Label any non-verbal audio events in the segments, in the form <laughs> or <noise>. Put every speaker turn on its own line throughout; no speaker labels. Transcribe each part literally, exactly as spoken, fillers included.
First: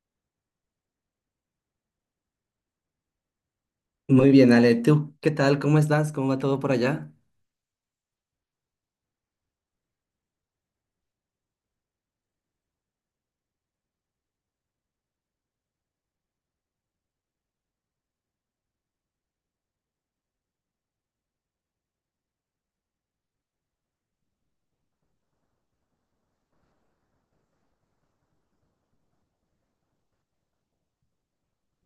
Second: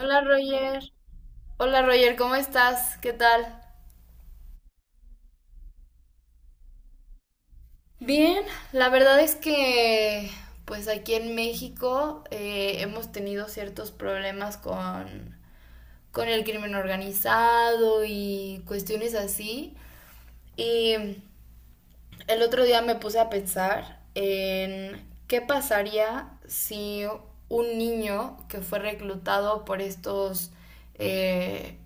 Hola Roger. Hola Roger, ¿cómo estás? ¿Qué tal?
Muy bien, Ale, ¿tú qué tal? ¿Cómo estás? ¿Cómo va todo por allá?
Bien, la verdad es que pues aquí en México eh, hemos tenido ciertos problemas con, con el crimen organizado y cuestiones así. Y el otro día me puse a pensar en qué pasaría si un niño que fue reclutado por estos, eh,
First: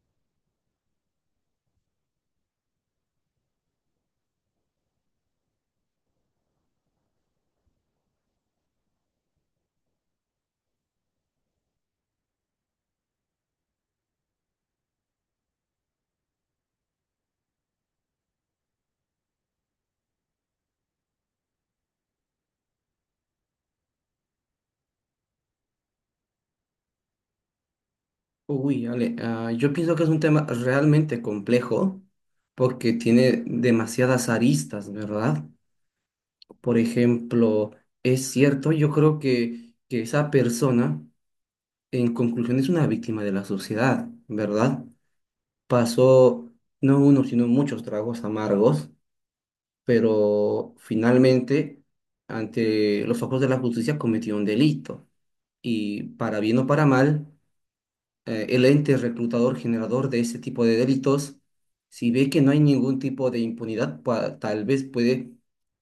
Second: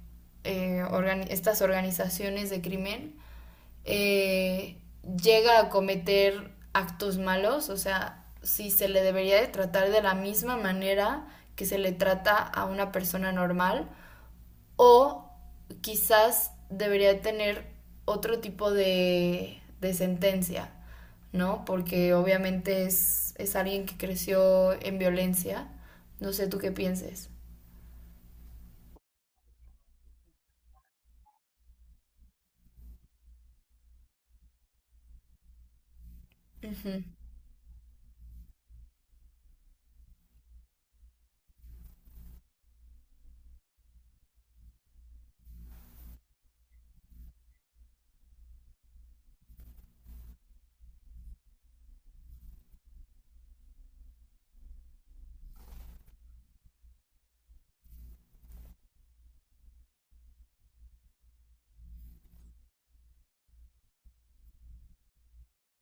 eh, organi- estas organizaciones de crimen eh, llega a cometer actos malos, o sea, si se le debería de tratar de la misma manera que se le trata a una persona normal, o quizás debería tener otro tipo de, de sentencia, ¿no? Porque obviamente es, es alguien que creció en violencia. No sé tú qué pienses.
Uy, Ale, ah, yo pienso que es un tema realmente complejo porque tiene demasiadas aristas, ¿verdad? Por
Ujú,
ejemplo, es cierto, yo creo que, que esa persona, en conclusión, es una víctima de la sociedad, ¿verdad? Pasó no uno, sino muchos tragos amargos, pero finalmente, ante los ojos de la justicia, cometió un delito. Y para bien o para mal, eh, el ente reclutador generador de ese tipo de delitos, si ve que no hay ningún tipo de impunidad, pa- tal vez puede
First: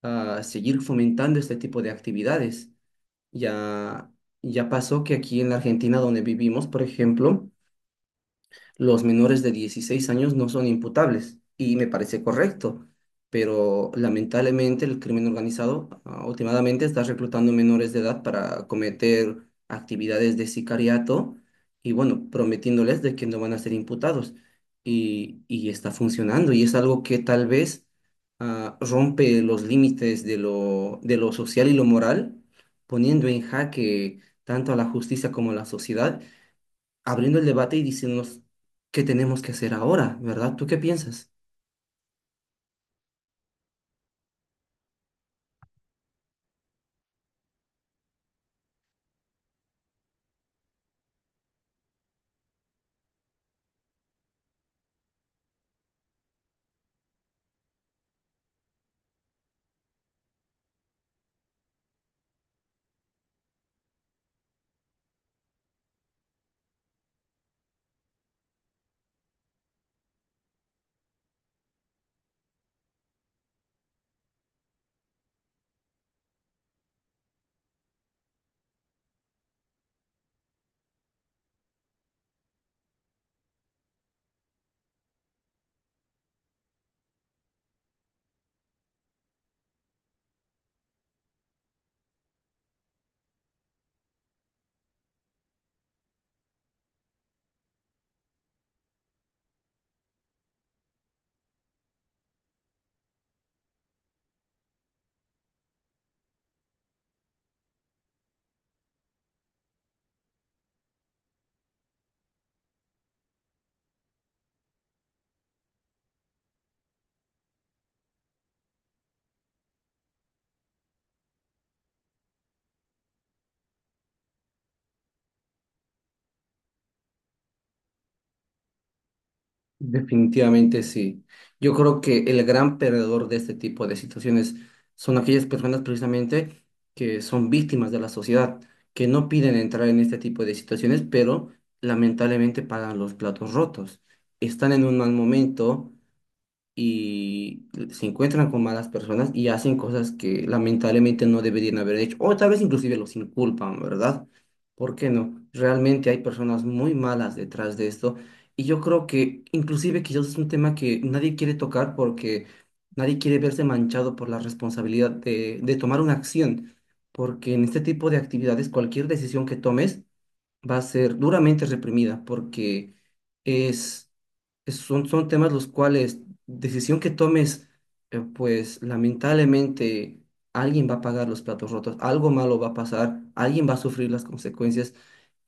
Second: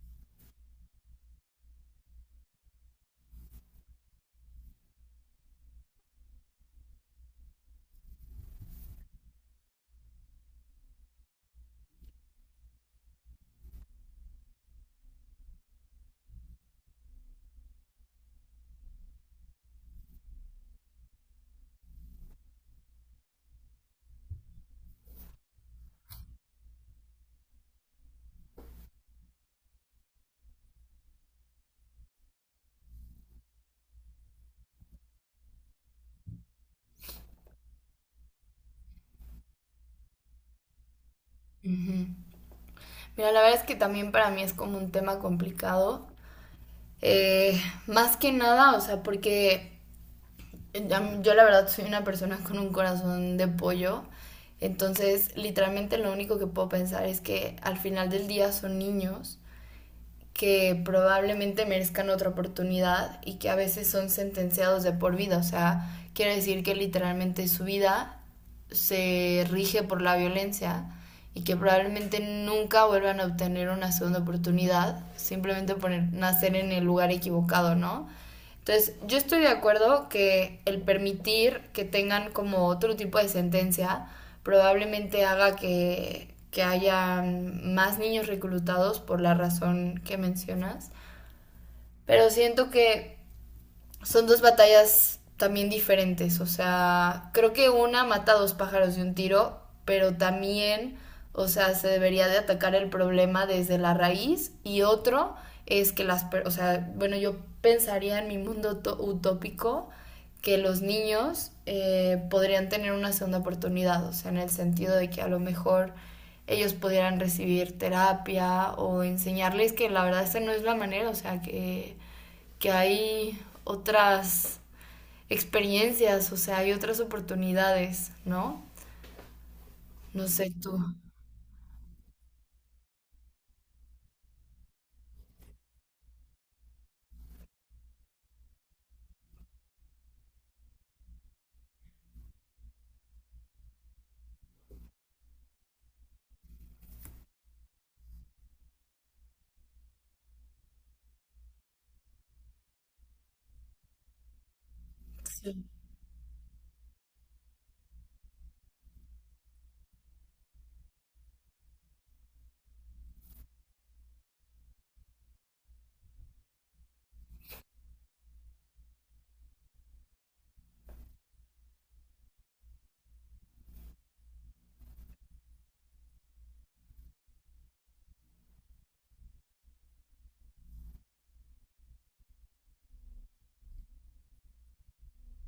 ah, seguir fomentando este tipo de actividades. Ya, ya pasó que aquí en la Argentina donde vivimos, por ejemplo, los menores de dieciséis años no son imputables y me parece correcto, pero lamentablemente el crimen organizado ah, últimamente está reclutando menores de edad para cometer actividades de sicariato y bueno, prometiéndoles de que no van a ser imputados y, y está funcionando y es algo que tal vez ah, rompe los límites de lo, de lo social y lo moral, poniendo en jaque tanto a la justicia como a la sociedad, abriendo el debate y diciéndonos qué tenemos que hacer ahora, ¿verdad? ¿Tú qué piensas?
ujú. Mira, la verdad es que también para mí es como un tema complicado. Eh, Más que nada, o sea, porque yo la verdad soy una persona con un corazón de pollo. Entonces, literalmente lo único que puedo pensar es que al final del día son niños que probablemente merezcan otra oportunidad y que a veces son sentenciados de por vida. O sea, quiere decir que literalmente su vida se rige por la violencia y que probablemente nunca vuelvan a obtener una segunda oportunidad simplemente por nacer en el lugar equivocado, ¿no? Entonces, yo estoy de acuerdo que el permitir que tengan como otro tipo de sentencia probablemente haga que, que haya más niños reclutados por la razón que mencionas. Pero siento que son dos batallas también diferentes. O sea, creo que una mata a dos pájaros de un tiro, pero también, o sea, se debería de atacar el problema desde la raíz. Y otro es que las, per- o sea, bueno, yo pensaría en mi mundo utópico que los niños eh, podrían tener una segunda oportunidad, o sea, en el sentido de que a lo mejor ellos pudieran recibir terapia o enseñarles que la verdad esta no es la manera, o sea, que que hay otras experiencias, o sea, hay otras oportunidades, ¿no? No sé tú.
Definitivamente sí. Yo creo que el gran perdedor de este tipo de situaciones son aquellas personas precisamente que son víctimas de la sociedad, que no piden entrar en este tipo de situaciones, pero lamentablemente pagan los platos rotos. Están en un mal momento, y se encuentran con malas personas y hacen cosas que lamentablemente no deberían haber hecho, o tal vez inclusive los inculpan, ¿verdad? ¿Por qué no?
Sí.
Realmente hay personas muy malas detrás de esto y yo creo que inclusive quizás es un tema que nadie quiere tocar porque nadie quiere verse manchado por la responsabilidad de, de tomar una acción, porque en este tipo de actividades cualquier decisión que tomes va a ser duramente reprimida porque es, es- son, son temas los cuales decisión que tomes, eh, pues lamentablemente alguien va a pagar los platos rotos, algo malo va a pasar, alguien va a sufrir las consecuencias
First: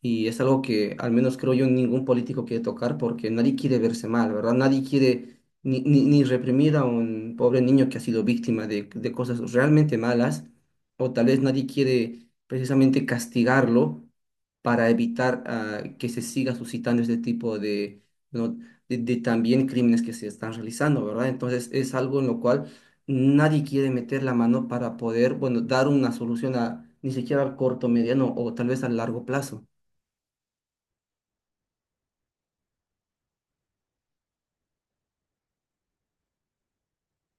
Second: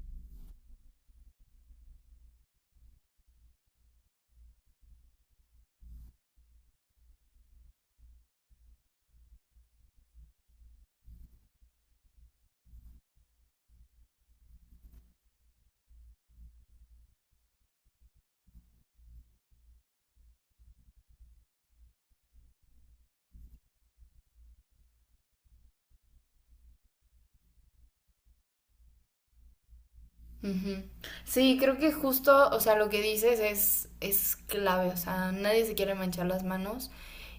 y es algo que al menos creo yo ningún político quiere tocar porque nadie quiere verse mal, ¿verdad? Nadie quiere ni, ni, ni reprimir a un pobre niño que ha sido víctima de, de cosas realmente malas o tal vez nadie quiere precisamente castigarlo para evitar ah, que se siga suscitando este tipo de, ¿no? de, de también crímenes que se están realizando, ¿verdad? Entonces es algo en lo cual nadie quiere meter la mano para poder, bueno, dar una solución a ni siquiera al corto, mediano o tal vez al largo plazo.
Ujú. Sí, creo que justo, o sea, lo que dices es, es clave, o sea, nadie se quiere manchar las manos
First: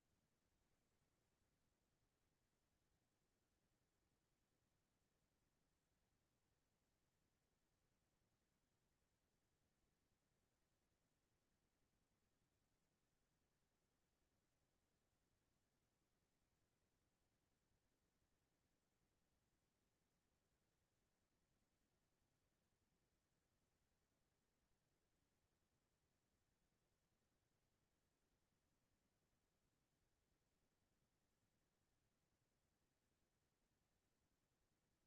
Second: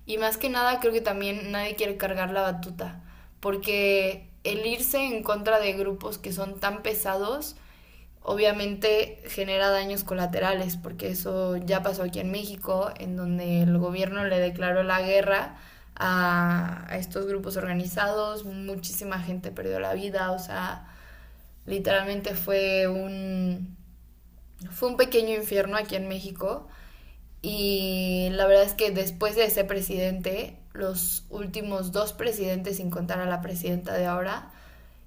y más que nada creo que también nadie quiere cargar la batuta, porque el irse en contra de grupos que son tan pesados obviamente genera daños colaterales, porque eso ya pasó aquí en México, en donde el gobierno le declaró la guerra a, a estos grupos organizados, muchísima gente perdió la vida, o sea, literalmente fue un, fue un pequeño infierno aquí en México. Y la verdad es que después de ese presidente, los últimos dos presidentes, sin contar a la presidenta de ahora,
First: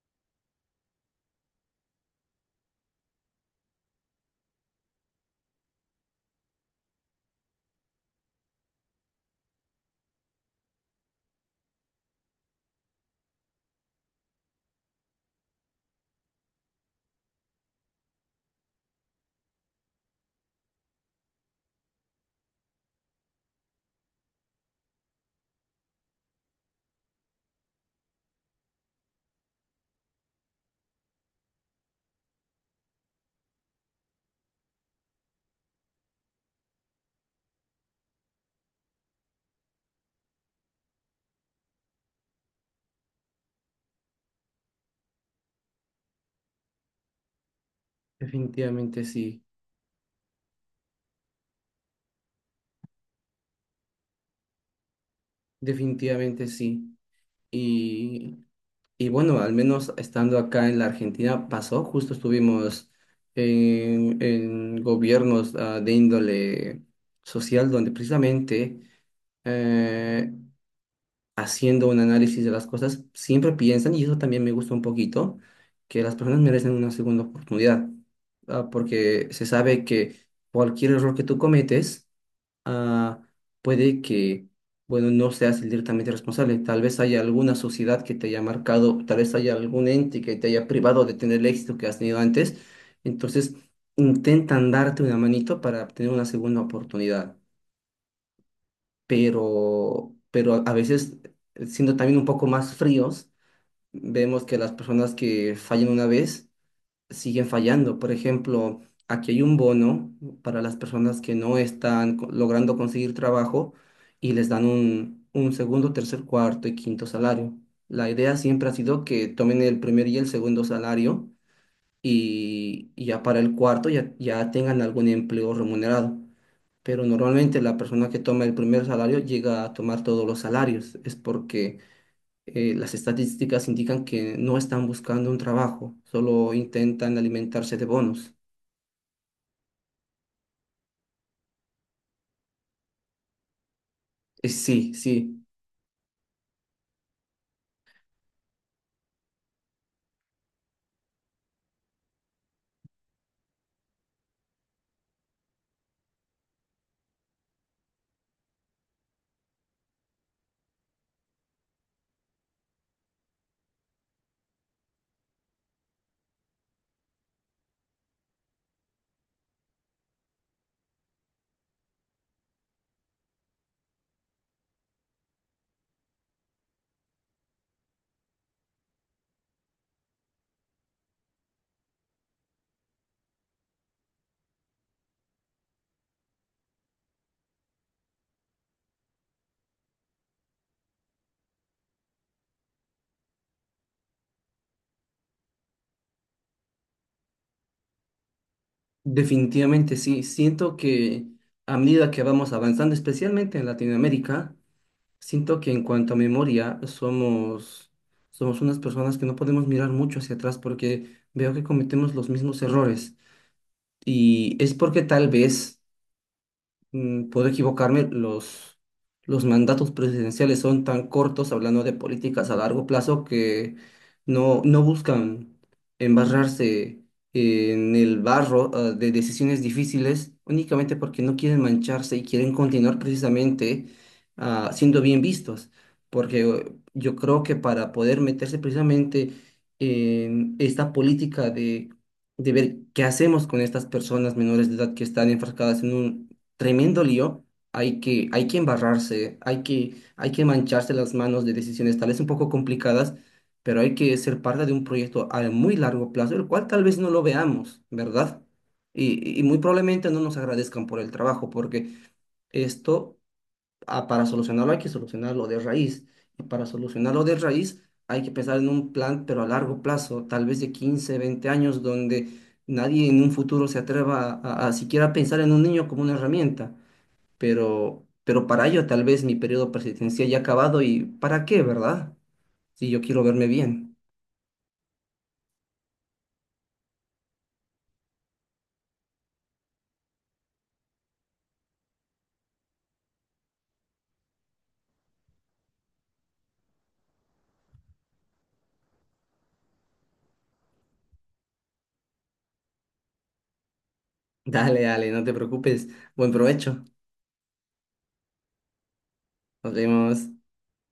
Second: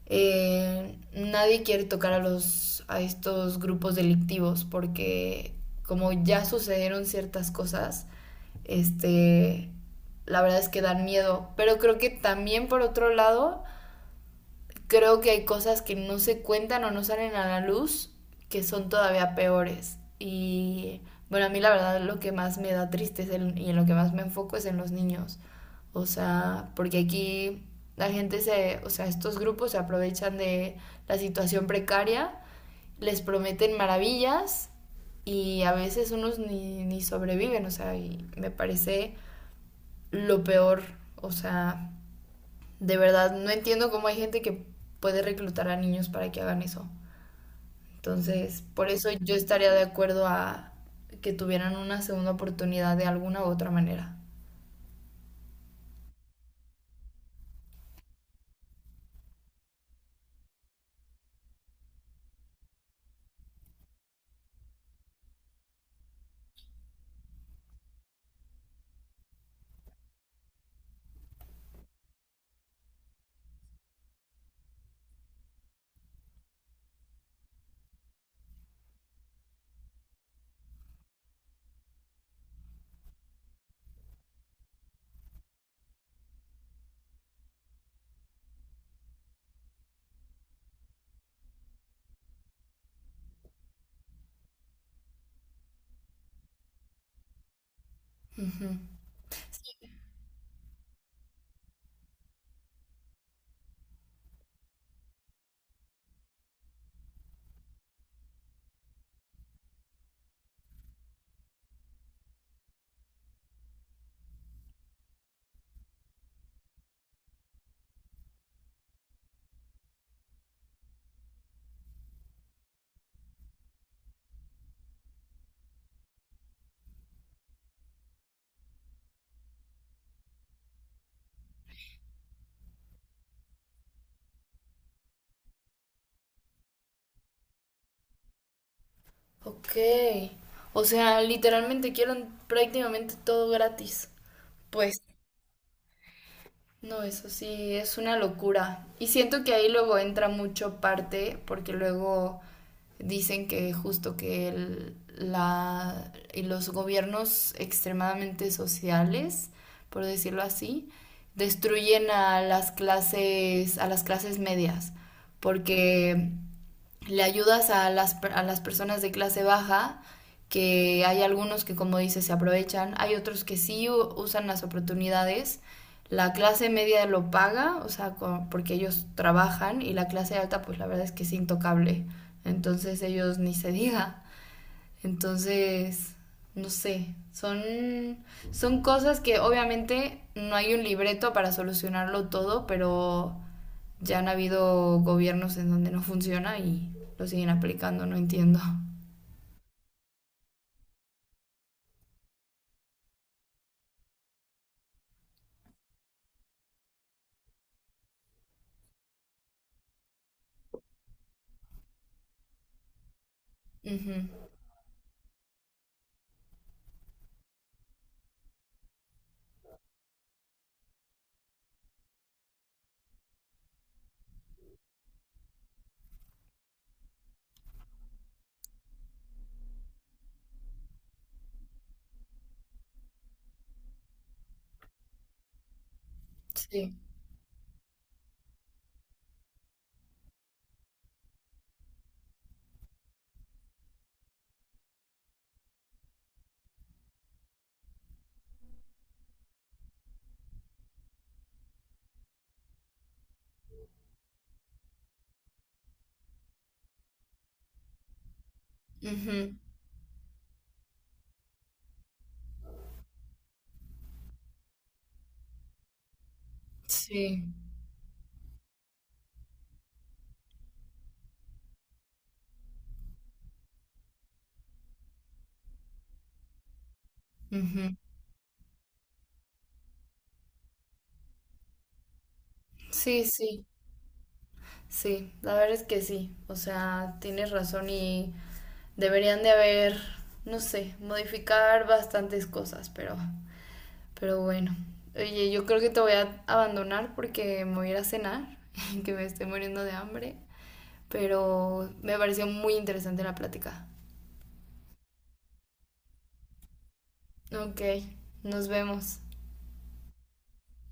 eh, nadie quiere tocar a los a estos grupos delictivos porque como ya sucedieron ciertas cosas, este la verdad es que dan miedo, pero creo que también por otro lado creo que hay cosas que no se cuentan o no salen a la luz que son todavía peores. Y bueno, a mí la verdad lo que más me da tristeza y en lo que más me enfoco es en los niños. O sea, porque aquí la gente se, o sea, estos grupos se aprovechan de la situación precaria, les prometen maravillas y a veces unos ni, ni sobreviven, o sea, y me parece lo peor, o sea, de verdad, no entiendo cómo hay gente que puede reclutar a niños para que hagan eso. Entonces, por
Definitivamente
eso yo
sí,
estaría de acuerdo a que tuvieran una segunda oportunidad de alguna u otra manera.
definitivamente sí. Y Y bueno, al menos estando acá en la Argentina pasó, justo estuvimos en, en gobiernos ah, de índole social donde precisamente eh, haciendo un análisis de las cosas siempre piensan, y eso también me gusta un poquito, que las personas merecen una segunda oportunidad, ah, porque se sabe que cualquier error que tú cometes, ah, puede que, bueno, no seas el directamente responsable. Tal vez haya alguna sociedad que te haya marcado, tal vez haya algún ente que te haya privado de tener el éxito que has tenido antes. Entonces, intentan darte una manito para obtener una segunda oportunidad.
Ujú. Sí,
Pero, pero a a veces, siendo también un poco más fríos, vemos que las personas que fallan una vez, siguen fallando. Por ejemplo, aquí hay un bono para las personas que no están co- logrando conseguir trabajo y les dan un, un segundo, tercer, cuarto y quinto salario. La idea siempre ha sido que tomen el primer y el segundo salario y, y ya para el cuarto ya, ya tengan algún empleo remunerado. Pero normalmente la persona que toma el primer salario llega a tomar todos los salarios. Es porque eh, las estadísticas indican que no están buscando un trabajo, solo intentan alimentarse de bonos.
ok. O sea, literalmente quieren prácticamente todo gratis.
Eh, sí,
Pues,
sí,
no, eso sí, es una locura. Y siento que ahí luego entra mucho parte, porque luego dicen que justo que el- la, y los gobiernos extremadamente sociales, por decirlo así, destruyen a las clases, a las clases medias, porque le ayudas a las, a las personas de clase baja, que hay algunos que, como dices, se aprovechan, hay otros que sí usan las oportunidades. La clase media lo paga, o sea, co- porque ellos trabajan, y la clase alta, pues la verdad es que es intocable. Entonces ellos ni se diga. Entonces, no sé, son, son cosas que obviamente no hay un libreto para solucionarlo todo, pero ya han habido gobiernos en donde no funciona y lo siguen aplicando, no entiendo.
definitivamente sí. Siento que a medida que vamos avanzando, especialmente en Latinoamérica, siento que en cuanto a memoria somos, somos unas personas que no podemos mirar mucho hacia atrás porque veo que cometemos los mismos errores.
Ujú,
Y es porque tal vez... mm, puedo equivocarme, los, los mandatos presidenciales son tan cortos, hablando de políticas a largo plazo, que no, no buscan embarrarse en el barro, ah, de decisiones difíciles, únicamente porque no quieren mancharse y quieren continuar precisamente, ah, siendo bien vistos. Porque eh,
sí,
yo creo que para poder meterse precisamente en esta política de de ver qué hacemos con estas personas menores de edad que están enfrascadas en un tremendo lío. Hay que, hay que embarrarse, hay que, hay que mancharse las manos de decisiones tal vez un poco complicadas, pero hay que ser parte de un proyecto a muy largo plazo, el cual tal vez no lo veamos, ¿verdad? Y, y
ujú,
muy probablemente no nos agradezcan por el trabajo, porque esto, ah, para solucionarlo, hay que solucionarlo de raíz. Y para solucionarlo de
sí,
raíz, hay que pensar en un plan, pero a largo plazo, tal vez de quince, veinte años, donde nadie en un futuro se atreva a, a- a siquiera pensar en un niño como una herramienta,
ujú.
pero, pero para ello tal vez mi periodo presidencial ya ha acabado y ¿para qué, verdad? Si yo quiero
Sí,
verme
sí,
bien. <laughs>
sí, la verdad es que sí, o sea, tienes razón y deberían de haber, no sé, modificar bastantes cosas, pero... Pero bueno, oye, yo creo que te voy a abandonar porque me voy a ir a cenar, <laughs> que me estoy muriendo de hambre. Pero me pareció muy interesante la plática.
Dale, dale, no te preocupes. Buen provecho.
Ok, nos vemos.
Nos vemos.